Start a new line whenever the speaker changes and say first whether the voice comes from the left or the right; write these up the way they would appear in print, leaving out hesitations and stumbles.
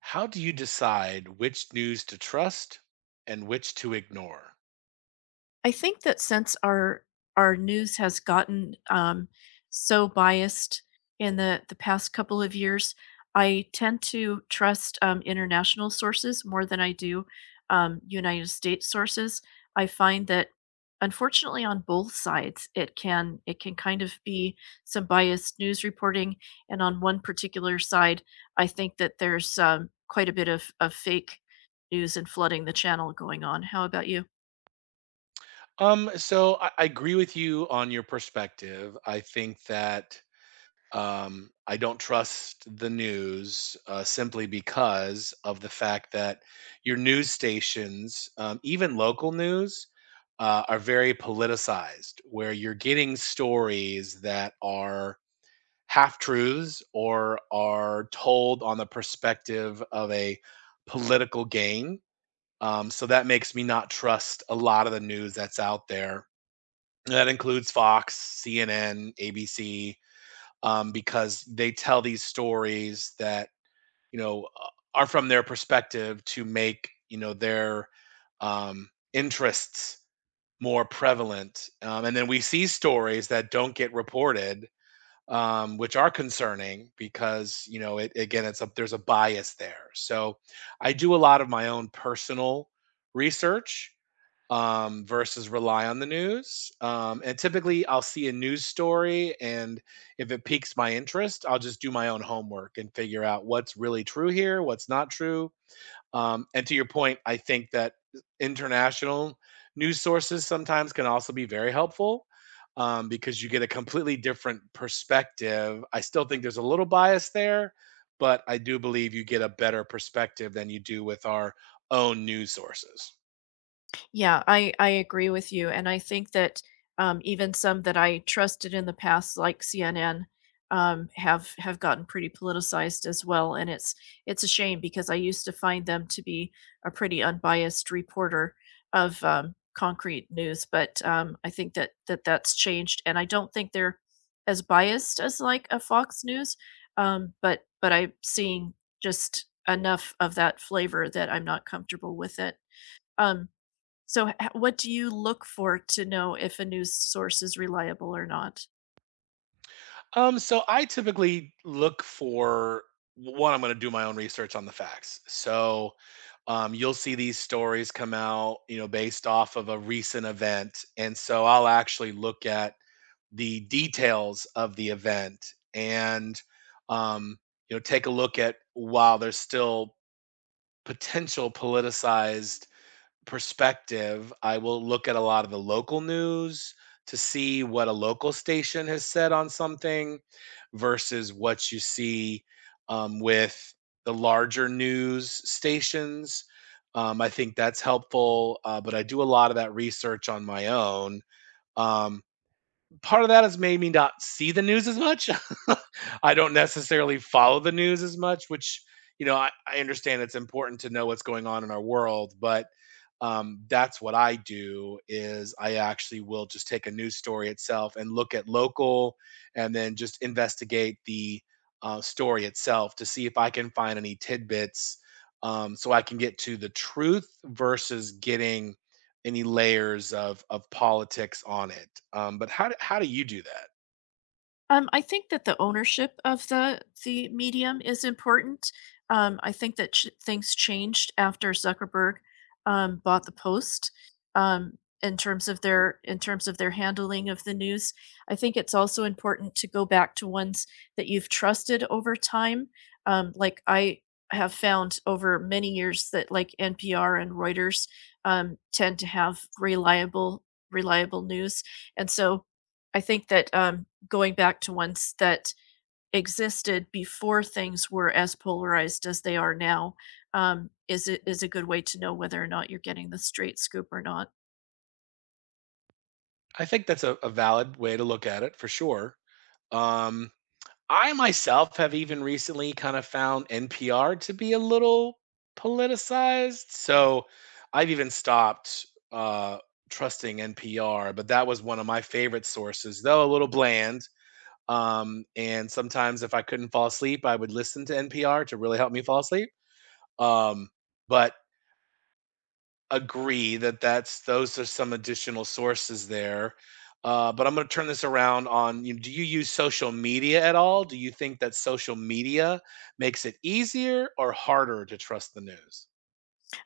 right: How do you decide which news to trust and which to ignore?
left: I think that since our news has gotten, so biased in the past couple of years. I tend to trust, international sources more than I do, United States sources. I find that unfortunately on both sides, it can kind of be some biased news reporting, and on one particular side, I think that there's, quite a bit of fake news and flooding the channel going on. How about you?
right: So I agree with you on your perspective. I think that I don't trust the news simply because of the fact that your news stations, even local news, are very politicized, where you're getting stories that are half truths or are told on the perspective of a political gain. So that makes me not trust a lot of the news that's out there. And that includes Fox, CNN, ABC, because they tell these stories that you know uh, are from their perspective to make their interests more prevalent. And then we see stories that don't get reported, which are concerning because you know it again it's a there's a bias there. So I do a lot of my own personal research, versus rely on the news, and typically I'll see a news story, and if it piques my interest, I'll just do my own homework and figure out what's really true here, what's not true. And to your point, I think that international news sources sometimes can also be very helpful, because you get a completely different perspective. I still think there's a little bias there, but I do believe you get a better perspective than you do with our own news sources.
left: Yeah, I agree with you, and I think that even some that I trusted in the past, like CNN, have gotten pretty politicized as well, and it's a shame because I used to find them to be a pretty unbiased reporter of concrete news, but I think that that's changed, and I don't think they're as biased as like a Fox News, but I'm seeing just enough of that flavor that I'm not comfortable with it. Um, so, h what do you look for to know if a news source is reliable or not?
right: So I typically look for one, I'm going to do my own research on the facts. So you'll see these stories come out, you know, based off of a recent event. And so I'll actually look at the details of the event and, um, you know, take a look at, while there's still potential politicized perspective, I will look at a lot of the local news to see what a local station has said on something versus what you see, with the larger news stations. I think that's helpful, but I do a lot of that research on my own. Um, Part of that has made me not see the news as much. I don't necessarily follow the news as much, which, you know, I understand it's important to know what's going on in our world, but that's what I do is I actually will just take a news story itself and look at local and then just investigate the story itself to see if I can find any tidbits, so I can get to the truth versus getting any layers of politics on it. But how do you do that?
left: I think that the ownership of the medium is important. I think that things changed after Zuckerberg bought the Post, um, in terms of their in terms of their handling of the news. I think it's also important to go back to ones that you've trusted over time. Like I have found over many years that like NPR and Reuters tend to have reliable news, and so I think that going back to ones that existed before things were as polarized as they are now is it is a good way to know whether or not you're getting the straight scoop or not.
right: I think that's a valid way to look at it, for sure. Um, I myself have even recently kind of found NPR to be a little politicized, so I've even stopped uh, trusting NPR. But that was one of my favorite sources, though a little bland. And sometimes if I couldn't fall asleep, I would listen to NPR to really help me fall asleep. Um, but agree that that's those are some additional sources there. But I'm going to turn this around on you. Do you use social media at all? Do you think that social media makes it easier or harder to trust the news?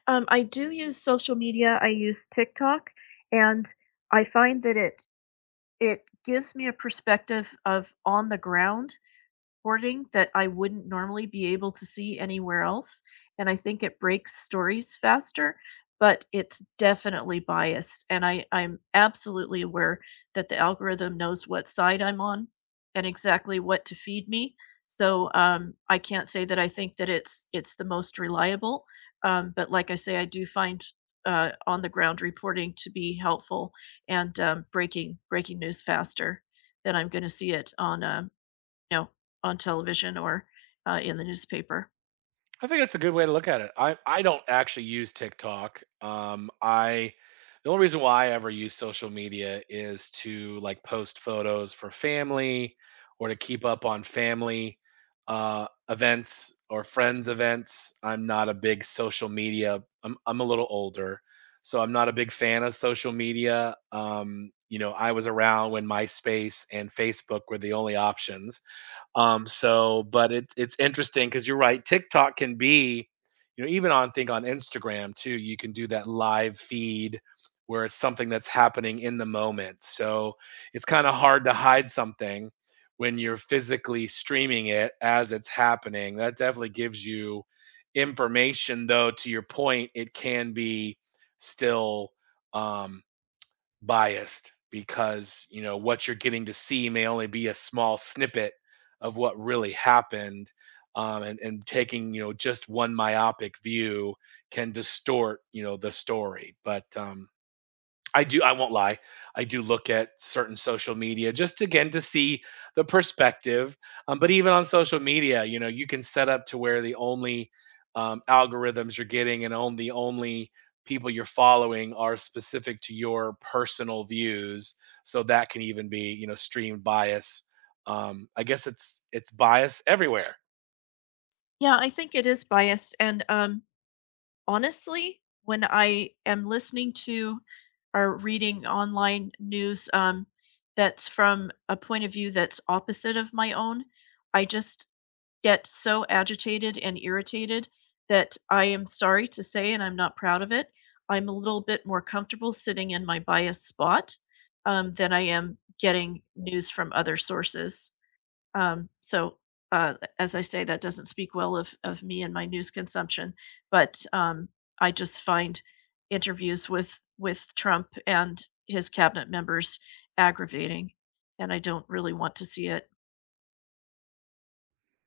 left: I do use social media. I use TikTok, and I find that it gives me a perspective of on the ground hoarding that I wouldn't normally be able to see anywhere else, and I think it breaks stories faster, but it's definitely biased, and I'm absolutely aware that the algorithm knows what side I'm on and exactly what to feed me, so, I can't say that I think that it's the most reliable, but like I say, I do find, on the ground reporting to be helpful and, breaking news faster than I'm gonna see it on, you know, on television or, in the newspaper.
right: I think that's a good way to look at it. I don't actually use TikTok. I the only reason why I ever use social media is to like post photos for family or to keep up on family events or friends events. I'm not a big social media. I'm a little older, so I'm not a big fan of social media. You know, I was around when MySpace and Facebook were the only options, so, but it, it's interesting because you're right. TikTok can be, you know, even on think on Instagram too. You can do that live feed where it's something that's happening in the moment. So it's kind of hard to hide something when you're physically streaming it as it's happening. That definitely gives you information, though. To your point, it can be still. Um, Biased because, you know, what you're getting to see may only be a small snippet of what really happened, and taking, you know, just one myopic view can distort, you know, the story. But I do I won't lie. I do look at certain social media, just again to see the perspective. But even on social media, you know, you can set up to where the only algorithms you're getting and on the only people you're following are specific to your personal views. So that can even be, you know, stream bias. I guess it's bias everywhere.
left: Yeah, I think it is biased, and, honestly, when I am listening to or reading online news, that's from a point of view that's opposite of my own, I just get so agitated and irritated that I am sorry to say, and I'm not proud of it, I'm a little bit more comfortable sitting in my biased spot, than I am getting news from other sources. Um, so, as I say, that doesn't speak well of me and my news consumption, but I just find interviews with Trump and his cabinet members aggravating, and I don't really want to see it.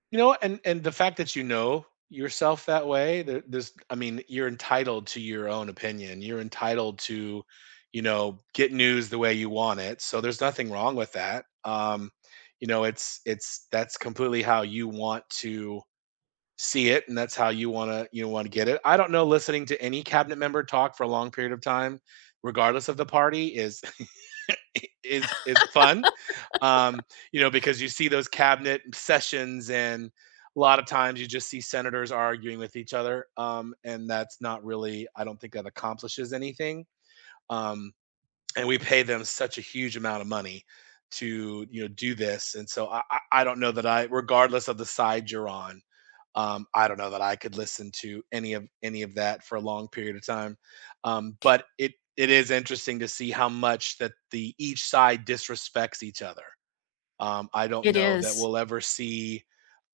right: You know, and the fact that you know yourself that way, I mean, you're entitled to your own opinion. You're entitled to, you know, get news the way you want it. So there's nothing wrong with that. You know, it's that's completely how you want to see it, and that's how you want to get it. I don't know. Listening to any cabinet member talk for a long period of time, regardless of the party, is is fun, um, you know, because you see those cabinet sessions and a lot of times you just see senators arguing with each other. And that's not really, I don't think that accomplishes anything. Um, and we pay them such a huge amount of money to, you know, do this. And so I don't know that I, regardless of the side you're on, I don't know that I could listen to any of that for a long period of time. But it is interesting to see how much that the each side disrespects each other. I don't
left: It
right: know that
left: is,
right: we'll ever see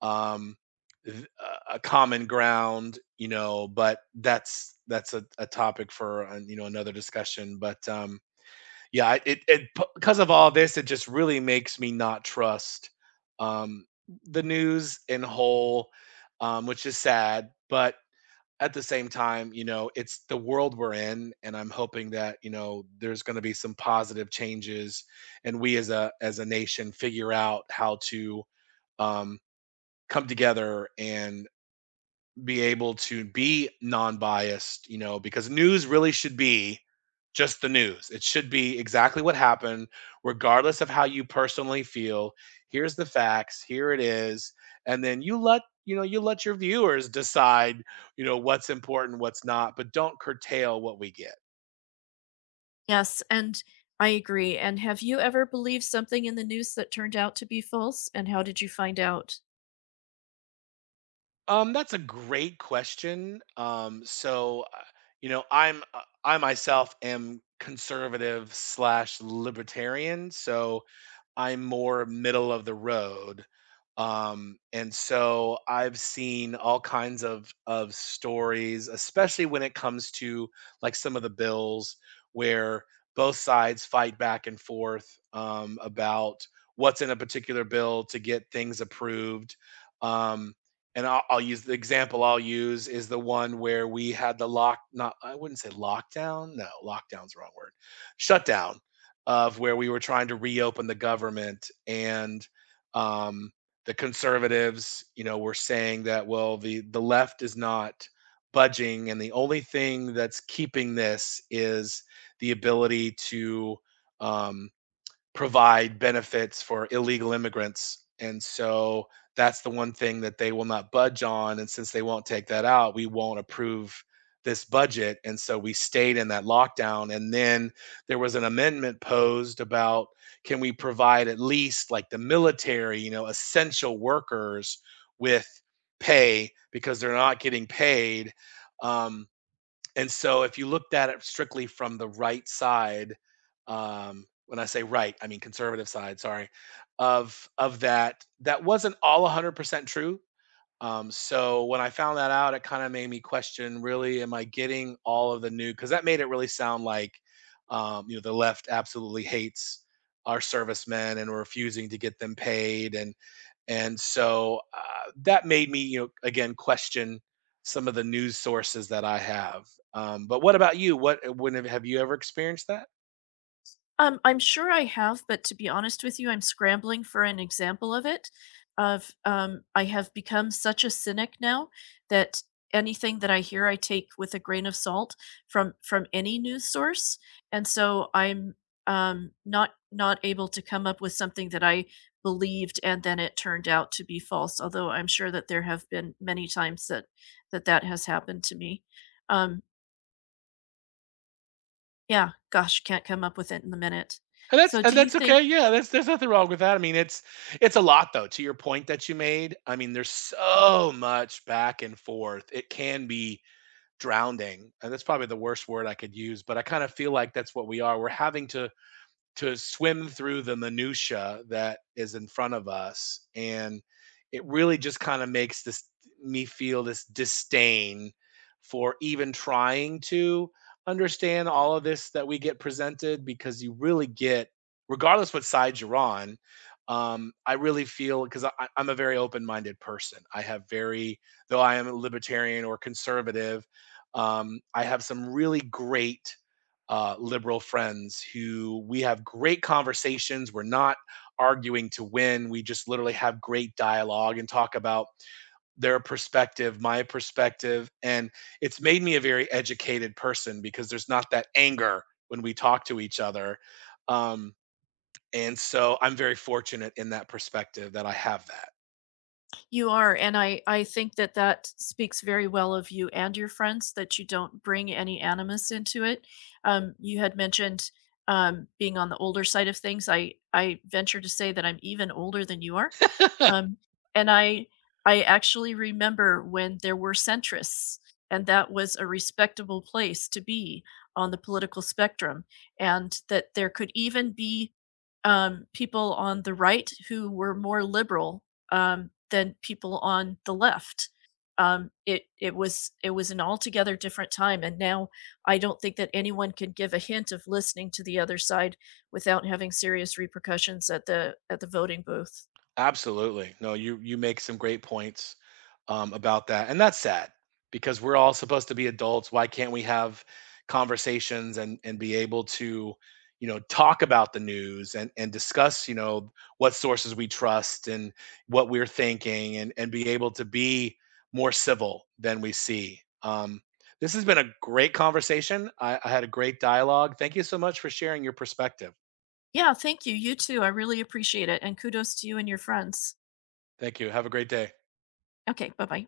right: um, th- a common ground, you know, but that's a topic for, you know, another discussion. But yeah, it it because of all this, it just really makes me not trust um, the news in whole, which is sad. But at the same time, you know, it's the world we're in, and I'm hoping that you know there's going to be some positive changes, and we as a nation figure out how to um, come together and be able to be non-biased, you know, because news really should be just the news. It should be exactly what happened, regardless of how you personally feel. Here's the facts, here it is, and then you let you know you let your viewers decide, you know, what's important, what's not, but don't curtail what we get.
left: yes, and I agree. And have you ever believed something in the news that turned out to be false? And how did you find out?
right: That's a great question. So, you know, I myself am conservative slash libertarian, so I'm more middle of the road. And so I've seen all kinds of stories, especially when it comes to like some of the bills where both sides fight back and forth, about what's in a particular bill to get things approved. Um, and I'll use the example I'll use is the one where we had the lock, not, I wouldn't say lockdown. No, lockdown's the wrong word. Shutdown of where we were trying to reopen the government and, um, the conservatives, you know, were saying that, well, the left is not budging. And the only thing that's keeping this is the ability to, um, provide benefits for illegal immigrants. And so that's the one thing that they will not budge on. And since they won't take that out, we won't approve this budget. And so we stayed in that lockdown. And then there was an amendment posed about can we provide at least like the military, you know, essential workers with pay because they're not getting paid. Um, and so if you looked at it strictly from the right side, when I say right, I mean conservative side, sorry, of that, that wasn't all 100% true. So when I found that out, it kind of made me question, really, am I getting all of the new? Because that made it really sound like, you know, the left absolutely hates our servicemen and refusing to get them paid, and so that made me, you know, again question some of the news sources that I have. But what about you? Have you ever experienced that?
left: I'm sure I have, but to be honest with you, I'm scrambling for an example of it. Of I have become such a cynic now that anything that I hear, I take with a grain of salt from any news source, and so I'm not not able to come up with something that I believed and then it turned out to be false. Although I'm sure that there have been many times that that that has happened to me. Um, yeah, gosh, can't come up with it in the minute.
right: And that's
left: So, do you think?
right: okay. Yeah, that's there's nothing wrong with that. I mean, it's a lot though. To your point that you made, I mean, there's so much back and forth. It can be drowning. And that's probably the worst word I could use, but I kind of feel like that's what we are. We're having to swim through the minutia that is in front of us, and it really just kind of makes this me feel this disdain for even trying to understand all of this that we get presented, because you really get, regardless what side you're on, I really feel because I'm a very open-minded person. I have very though I am a libertarian or conservative, I have some really great liberal friends who we have great conversations. We're not arguing to win. We just literally have great dialogue and talk about their perspective, my perspective. And it's made me a very educated person because there's not that anger when we talk to each other. Um, and so I'm very fortunate in that perspective that I have that.
left: You are, and I think that that speaks very well of you and your friends that you don't bring any animus into it. You had mentioned being on the older side of things. I venture to say that I'm even older than you are, um, and I actually remember when there were centrists, and that was a respectable place to be on the political spectrum, and that there could even be people on the right who were more liberal than people on the left. It was it was an altogether different time, and now I don't think that anyone can give a hint of listening to the other side without having serious repercussions at the voting booth.
right: Absolutely. No, you make some great points, about that, and that's sad because we're all supposed to be adults. Why can't we have conversations and be able to, you know, talk about the news and discuss, you know, what sources we trust and what we're thinking, and be able to be more civil than we see. This has been a great conversation. I had a great dialogue. Thank you so much for sharing your perspective.
left: Yeah, thank you. You too. I really appreciate it, and kudos to you and your friends.
right: Thank you. Have a great day.
left: Okay, bye bye.